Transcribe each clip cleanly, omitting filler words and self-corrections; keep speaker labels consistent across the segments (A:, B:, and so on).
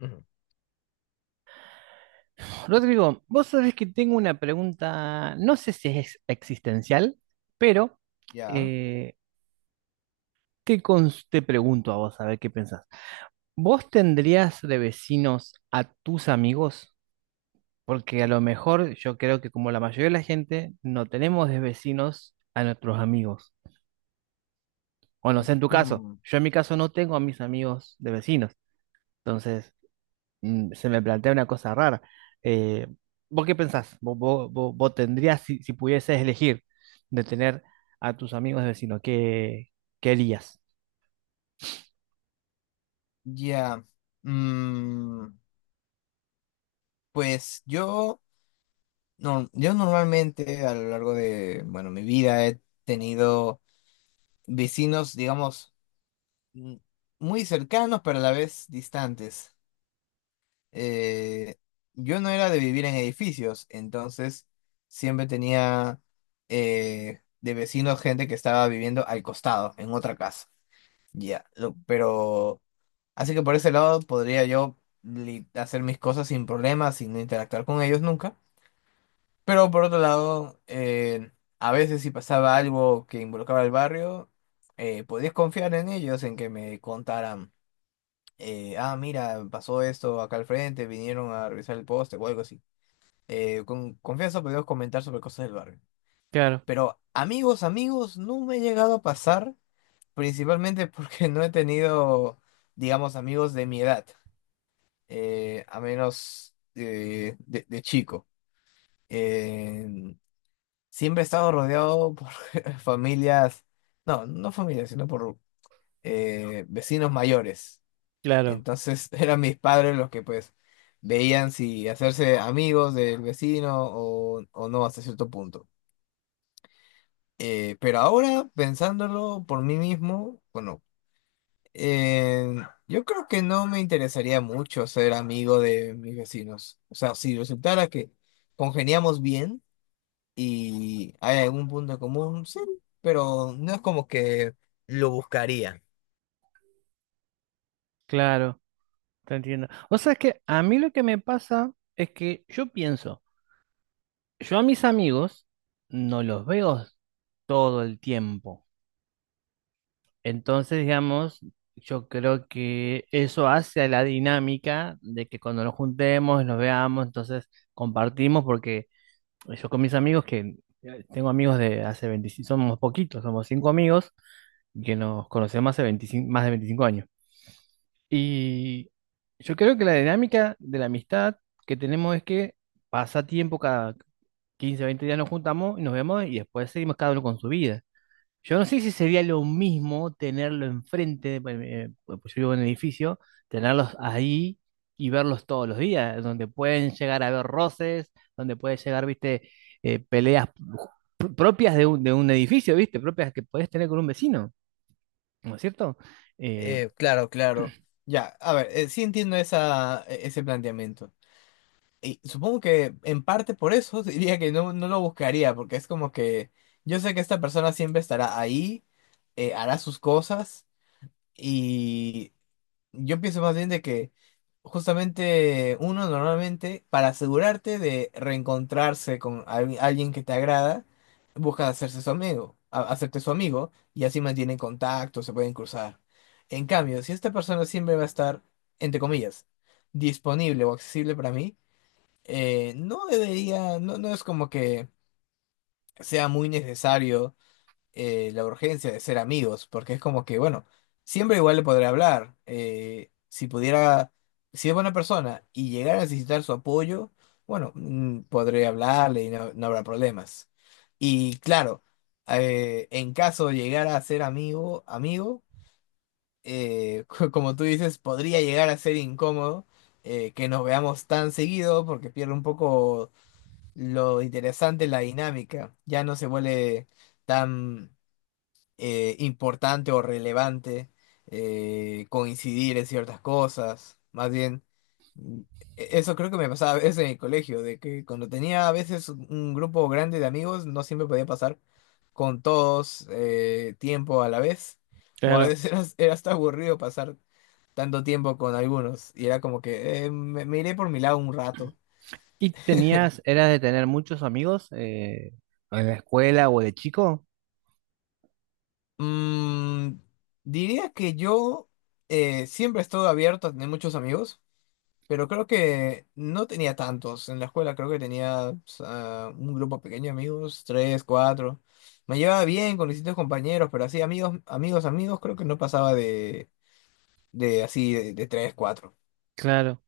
A: Ujú.
B: Rodrigo, vos sabés que tengo una pregunta, no sé si es existencial, pero
A: Ya.
B: eh, te pregunto a vos a ver qué pensás. ¿Vos tendrías de vecinos a tus amigos? Porque a lo mejor yo creo que, como la mayoría de la gente, no tenemos de vecinos a nuestros amigos. O no sé, en tu caso,
A: Ujú.
B: yo en mi caso no tengo a mis amigos de vecinos. Entonces, se me plantea una cosa rara. Eh, ¿Vos qué pensás? ¿Vos tendrías, si pudieses elegir de tener a tus amigos vecinos, qué harías?
A: Ya. Mm, pues yo, no, yo normalmente a lo largo de, bueno, mi vida he tenido vecinos, digamos, mm, muy cercanos, pero a la vez distantes. Eh, yo no era de vivir en edificios, entonces siempre tenía de vecinos gente que estaba viviendo al costado, en otra casa. Ya, pero... Así que por ese lado podría yo hacer mis cosas sin problemas, sin interactuar con ellos nunca. Pero por otro lado, a veces si pasaba algo que involucraba el barrio, podías confiar en ellos, en que me contaran, mira, pasó esto acá al frente, vinieron a revisar el poste o algo así. Con confianza podíamos comentar sobre cosas del barrio.
B: Claro,
A: Pero amigos, amigos, no me he llegado a pasar, principalmente porque no he tenido, digamos, amigos de mi edad. Eh, a menos de chico. Eh, siempre he estado rodeado por familias, no, no familias, sino por vecinos mayores.
B: claro,
A: Entonces eran mis padres los que pues veían si hacerse amigos del vecino o no hasta cierto punto. Pero ahora, pensándolo por mí mismo, bueno, Eh, yo creo que no me interesaría mucho ser amigo de mis vecinos. O sea, si resultara que congeniamos bien y hay algún punto en común, sí, pero no es como que lo buscaría.
B: claro, te entiendo. O sea, es que a mí lo que me pasa es que yo pienso, yo a mis amigos no los veo todo el tiempo. Entonces, digamos, yo creo que eso hace a la dinámica de que, cuando nos juntemos, nos veamos, entonces compartimos. Porque yo, con mis amigos, que tengo amigos de hace 25, somos poquitos, somos cinco amigos que nos conocemos hace 25, más de 25 años. Y yo creo que la dinámica de la amistad que tenemos es que pasa tiempo, cada 15, 20 días nos juntamos y nos vemos, y después seguimos cada uno con su vida. Yo no sé si sería lo mismo tenerlo enfrente, pues, pues yo vivo en un edificio, tenerlos ahí y verlos todos los días, donde pueden llegar a ver roces, donde puede llegar, viste, peleas propias de un, edificio, viste, propias que podés tener con un vecino, ¿no es cierto? Eh,
A: Claro, claro. Ya, a ver, sí entiendo esa, ese planteamiento. Y supongo que en parte por eso diría que no, no lo buscaría, porque es como que yo sé que esta persona siempre estará ahí, hará sus cosas. Y yo pienso más bien de que justamente uno normalmente, para asegurarte de reencontrarse con alguien que te agrada, busca hacerse su amigo, hacerte su amigo y así mantienen contacto, se pueden cruzar. En cambio, si esta persona siempre va a estar, entre comillas, disponible o accesible para mí, no debería, no, no es como que sea muy necesario la urgencia de ser amigos, porque es como que, bueno, siempre igual le podré hablar. Si pudiera, si es buena persona y llegar a necesitar su apoyo, bueno, podré hablarle y no, no habrá problemas. Y claro, en caso de llegar a ser amigo, amigo, como tú dices, podría llegar a ser incómodo. Que nos veamos tan seguido porque pierde un poco lo interesante la dinámica, ya no se vuelve tan importante o relevante coincidir en ciertas cosas. Más bien, mm, eso creo que me pasaba a veces en el colegio, de que cuando tenía a veces un grupo grande de amigos, no siempre podía pasar con todos tiempo a la vez, o a
B: Claro.
A: veces era hasta aburrido pasar tanto tiempo con algunos, y era como que me iré por mi lado un rato.
B: Y tenías, ¿eras de tener muchos amigos en la escuela o de chico?
A: Mm, diría que yo siempre estoy abierto a tener muchos amigos. Pero creo que no tenía tantos. En la escuela creo que tenía pues, ah, un grupo pequeño de amigos, tres, cuatro. Me llevaba bien con distintos compañeros, pero así amigos, amigos, amigos, creo que no pasaba de así, de tres, cuatro.
B: Claro.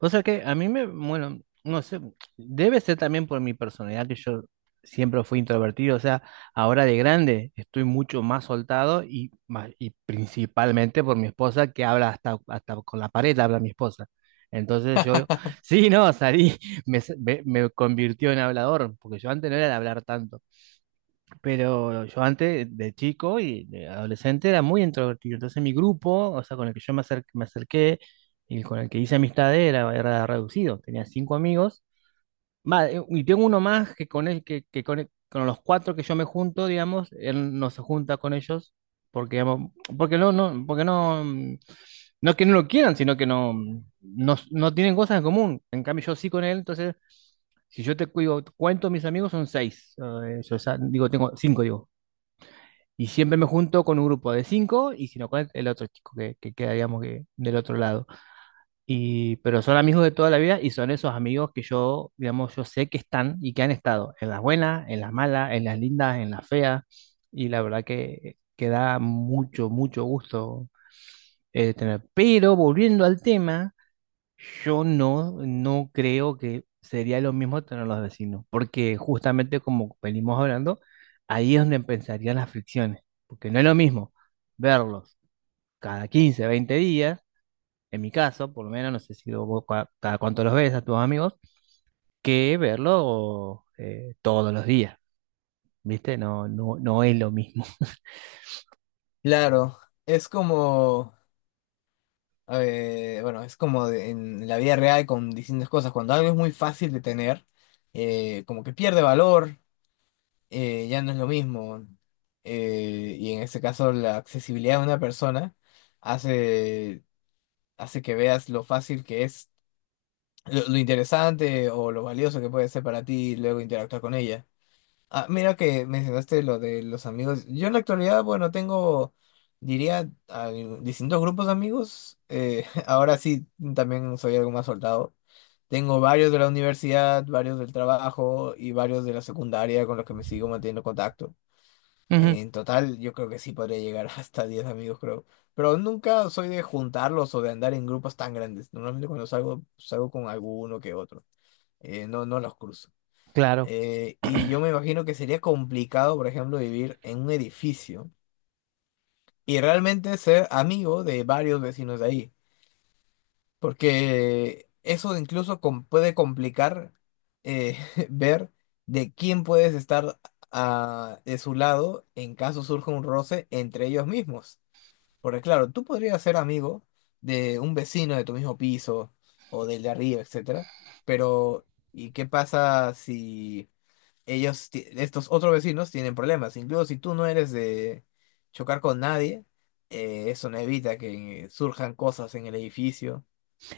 B: O sea que a mí me, bueno, no sé, debe ser también por mi personalidad, que yo siempre fui introvertido. O sea, ahora de grande estoy mucho más soltado, y principalmente por mi esposa, que habla hasta con la pared, habla mi esposa. Entonces yo, sí, no, salí, me convirtió en hablador, porque yo antes no era de hablar tanto. Pero yo antes, de chico y de adolescente, era muy introvertido. Entonces mi grupo, o sea, con el que yo me acerqué y con el que hice amistad era reducido. Tenía cinco amigos. Va, y tengo uno más, que con, el- con los cuatro que yo me junto, digamos, él no se junta con ellos porque, digamos, porque no, no, porque no, no es que no lo quieran, sino que no, no, no tienen cosas en común. En cambio, yo sí con él, entonces... Si yo te digo, cuento mis amigos, son seis. Yo digo, tengo cinco, digo. Y siempre me junto con un grupo de cinco, y si no, con el otro chico que, queda, digamos, que del otro lado. Y pero son amigos de toda la vida, y son esos amigos que yo, digamos, yo sé que están y que han estado en las buenas, en las malas, en las lindas, en las feas. Y la verdad que, da mucho, mucho gusto tener. Pero, volviendo al tema, yo no, no creo que sería lo mismo tener los vecinos, porque, justamente, como venimos hablando, ahí es donde empezarían las fricciones, porque no es lo mismo verlos cada 15, 20 días, en mi caso, por lo menos, no sé si vos cada cuánto los ves a tus amigos, que verlos todos los días, ¿viste? No, no, no es lo mismo.
A: Claro, es como, bueno, es como en la vida real con distintas cosas. Cuando algo es muy fácil de tener, como que pierde valor, ya no es lo mismo. Y en este caso, la accesibilidad de una persona hace hace que veas lo fácil que es, lo interesante o lo valioso que puede ser para ti y luego interactuar con ella. Ah, mira que mencionaste lo de los amigos. Yo en la actualidad, bueno, tengo, diría, distintos grupos de amigos. Ahora sí, también soy algo más soltado. Tengo varios de la universidad, varios del trabajo y varios de la secundaria con los que me sigo manteniendo contacto.
B: Ujú,
A: En total, yo creo que sí podría llegar hasta 10 amigos, creo. Pero nunca soy de juntarlos o de andar en grupos tan grandes. Normalmente cuando salgo, salgo con alguno que otro. No, no los cruzo.
B: claro,
A: Y yo me imagino que sería complicado, por ejemplo, vivir en un edificio y realmente ser amigo de varios vecinos de ahí. Porque eso incluso puede complicar eh, ver de quién puedes estar a, de su lado en caso surja un roce entre ellos mismos. Porque claro, tú podrías ser amigo de un vecino de tu mismo piso o del de arriba, etcétera, pero ¿y qué pasa si ellos, estos otros vecinos tienen problemas? Incluso si tú no eres de chocar con nadie, eso no evita que surjan cosas en el edificio,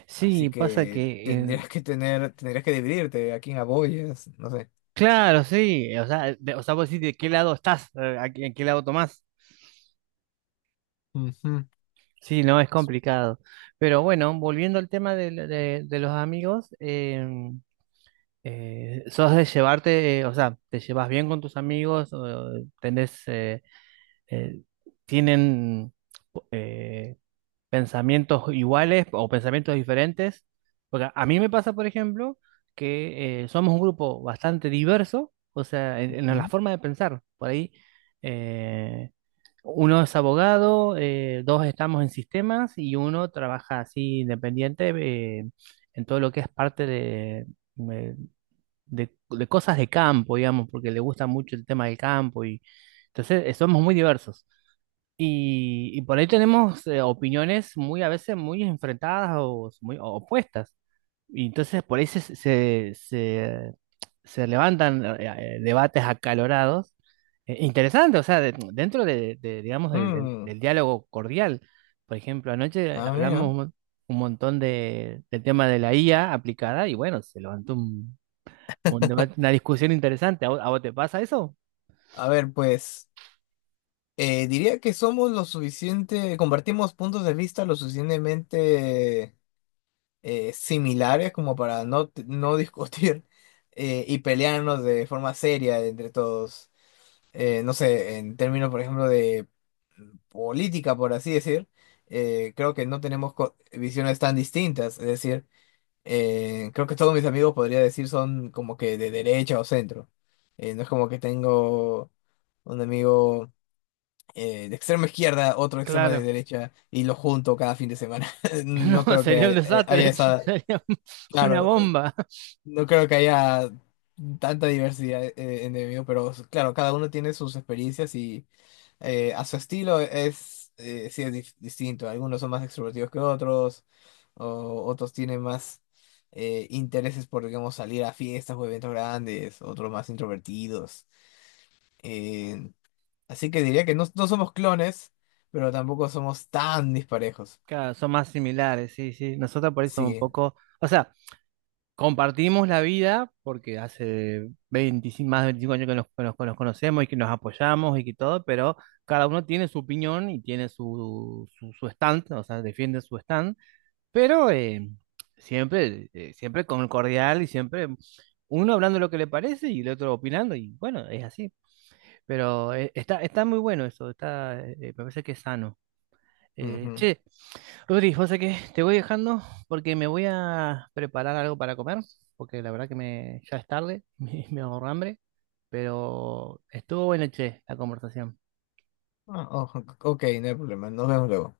B: sí,
A: así
B: pasa
A: que
B: que,
A: tendrías que tener, tendrías que dividirte a quién apoyas, no sé.
B: claro, sí, o sea, o sea, vos decís de qué lado estás, en qué lado tomás.
A: Ujú.
B: Sí, no, es complicado. Pero bueno, volviendo al tema de los amigos, ¿sos de llevarte, o sea, te llevas bien con tus amigos, o tenés, eh, tienen pensamientos iguales o pensamientos diferentes? Porque a mí me pasa, por ejemplo, que somos un grupo bastante diverso, o sea, en, la
A: Ujú.
B: forma de pensar. Por ahí, eh, uno es abogado, dos estamos en sistemas y uno trabaja así, independiente, en todo lo que es parte de- de cosas de campo, digamos, porque le gusta mucho el tema del campo. Y entonces, somos muy diversos. Y por ahí tenemos opiniones muy a veces, muy enfrentadas o muy opuestas. Y entonces por ahí se levantan debates acalorados, interesantes, o sea, dentro de, digamos,
A: Mm.
B: del diálogo cordial. Por ejemplo, anoche
A: Ah,
B: hablamos
A: mira.
B: un montón de, del tema de la IA aplicada, y bueno, se levantó un debate, una discusión interesante. A vos te pasa eso?
A: A ver, pues. Diría que somos lo suficiente, compartimos puntos de vista lo suficientemente similares como para no, no discutir y pelearnos de forma seria entre todos. No sé, en términos, por ejemplo, de política, por así decir, creo que no tenemos visiones tan distintas. Es decir, creo que todos mis amigos podría decir son como que de derecha o centro. No es como que tengo un amigo de extremo izquierda, otro extremo de
B: Claro.
A: derecha, y lo junto cada fin de semana. No
B: No,
A: creo que
B: sería un
A: haya, haya
B: desastre,
A: esa,
B: sería una
A: claro,
B: bomba.
A: no creo que haya tanta diversidad en el mío, pero claro, cada uno tiene sus experiencias y a su estilo es, sí es distinto. Algunos son más extrovertidos que otros, o otros tienen más... intereses por, digamos, salir a fiestas o eventos grandes, otros más introvertidos. eh, Así que diría que no, no somos clones, pero tampoco somos tan disparejos.
B: Claro, son más similares, sí, sí. Nosotros, por eso, un
A: Sí.
B: poco, o sea, compartimos la vida porque hace 25, más de 25 años que nos, que nos conocemos y que nos apoyamos y que todo. Pero cada uno tiene su opinión y tiene su stand, o sea, defiende su stand, pero siempre con cordial, y siempre uno hablando lo que le parece y el otro opinando, y bueno, es así. Pero está muy bueno eso, me parece que es sano.
A: Ujú.
B: Che, Rodri, José, que te voy dejando porque me voy a preparar algo para comer, porque la verdad que me, ya es tarde, me ahorro hambre, pero estuvo buena, che, la conversación.
A: Ah, ojo, ok, no hay problema. Nos vemos luego.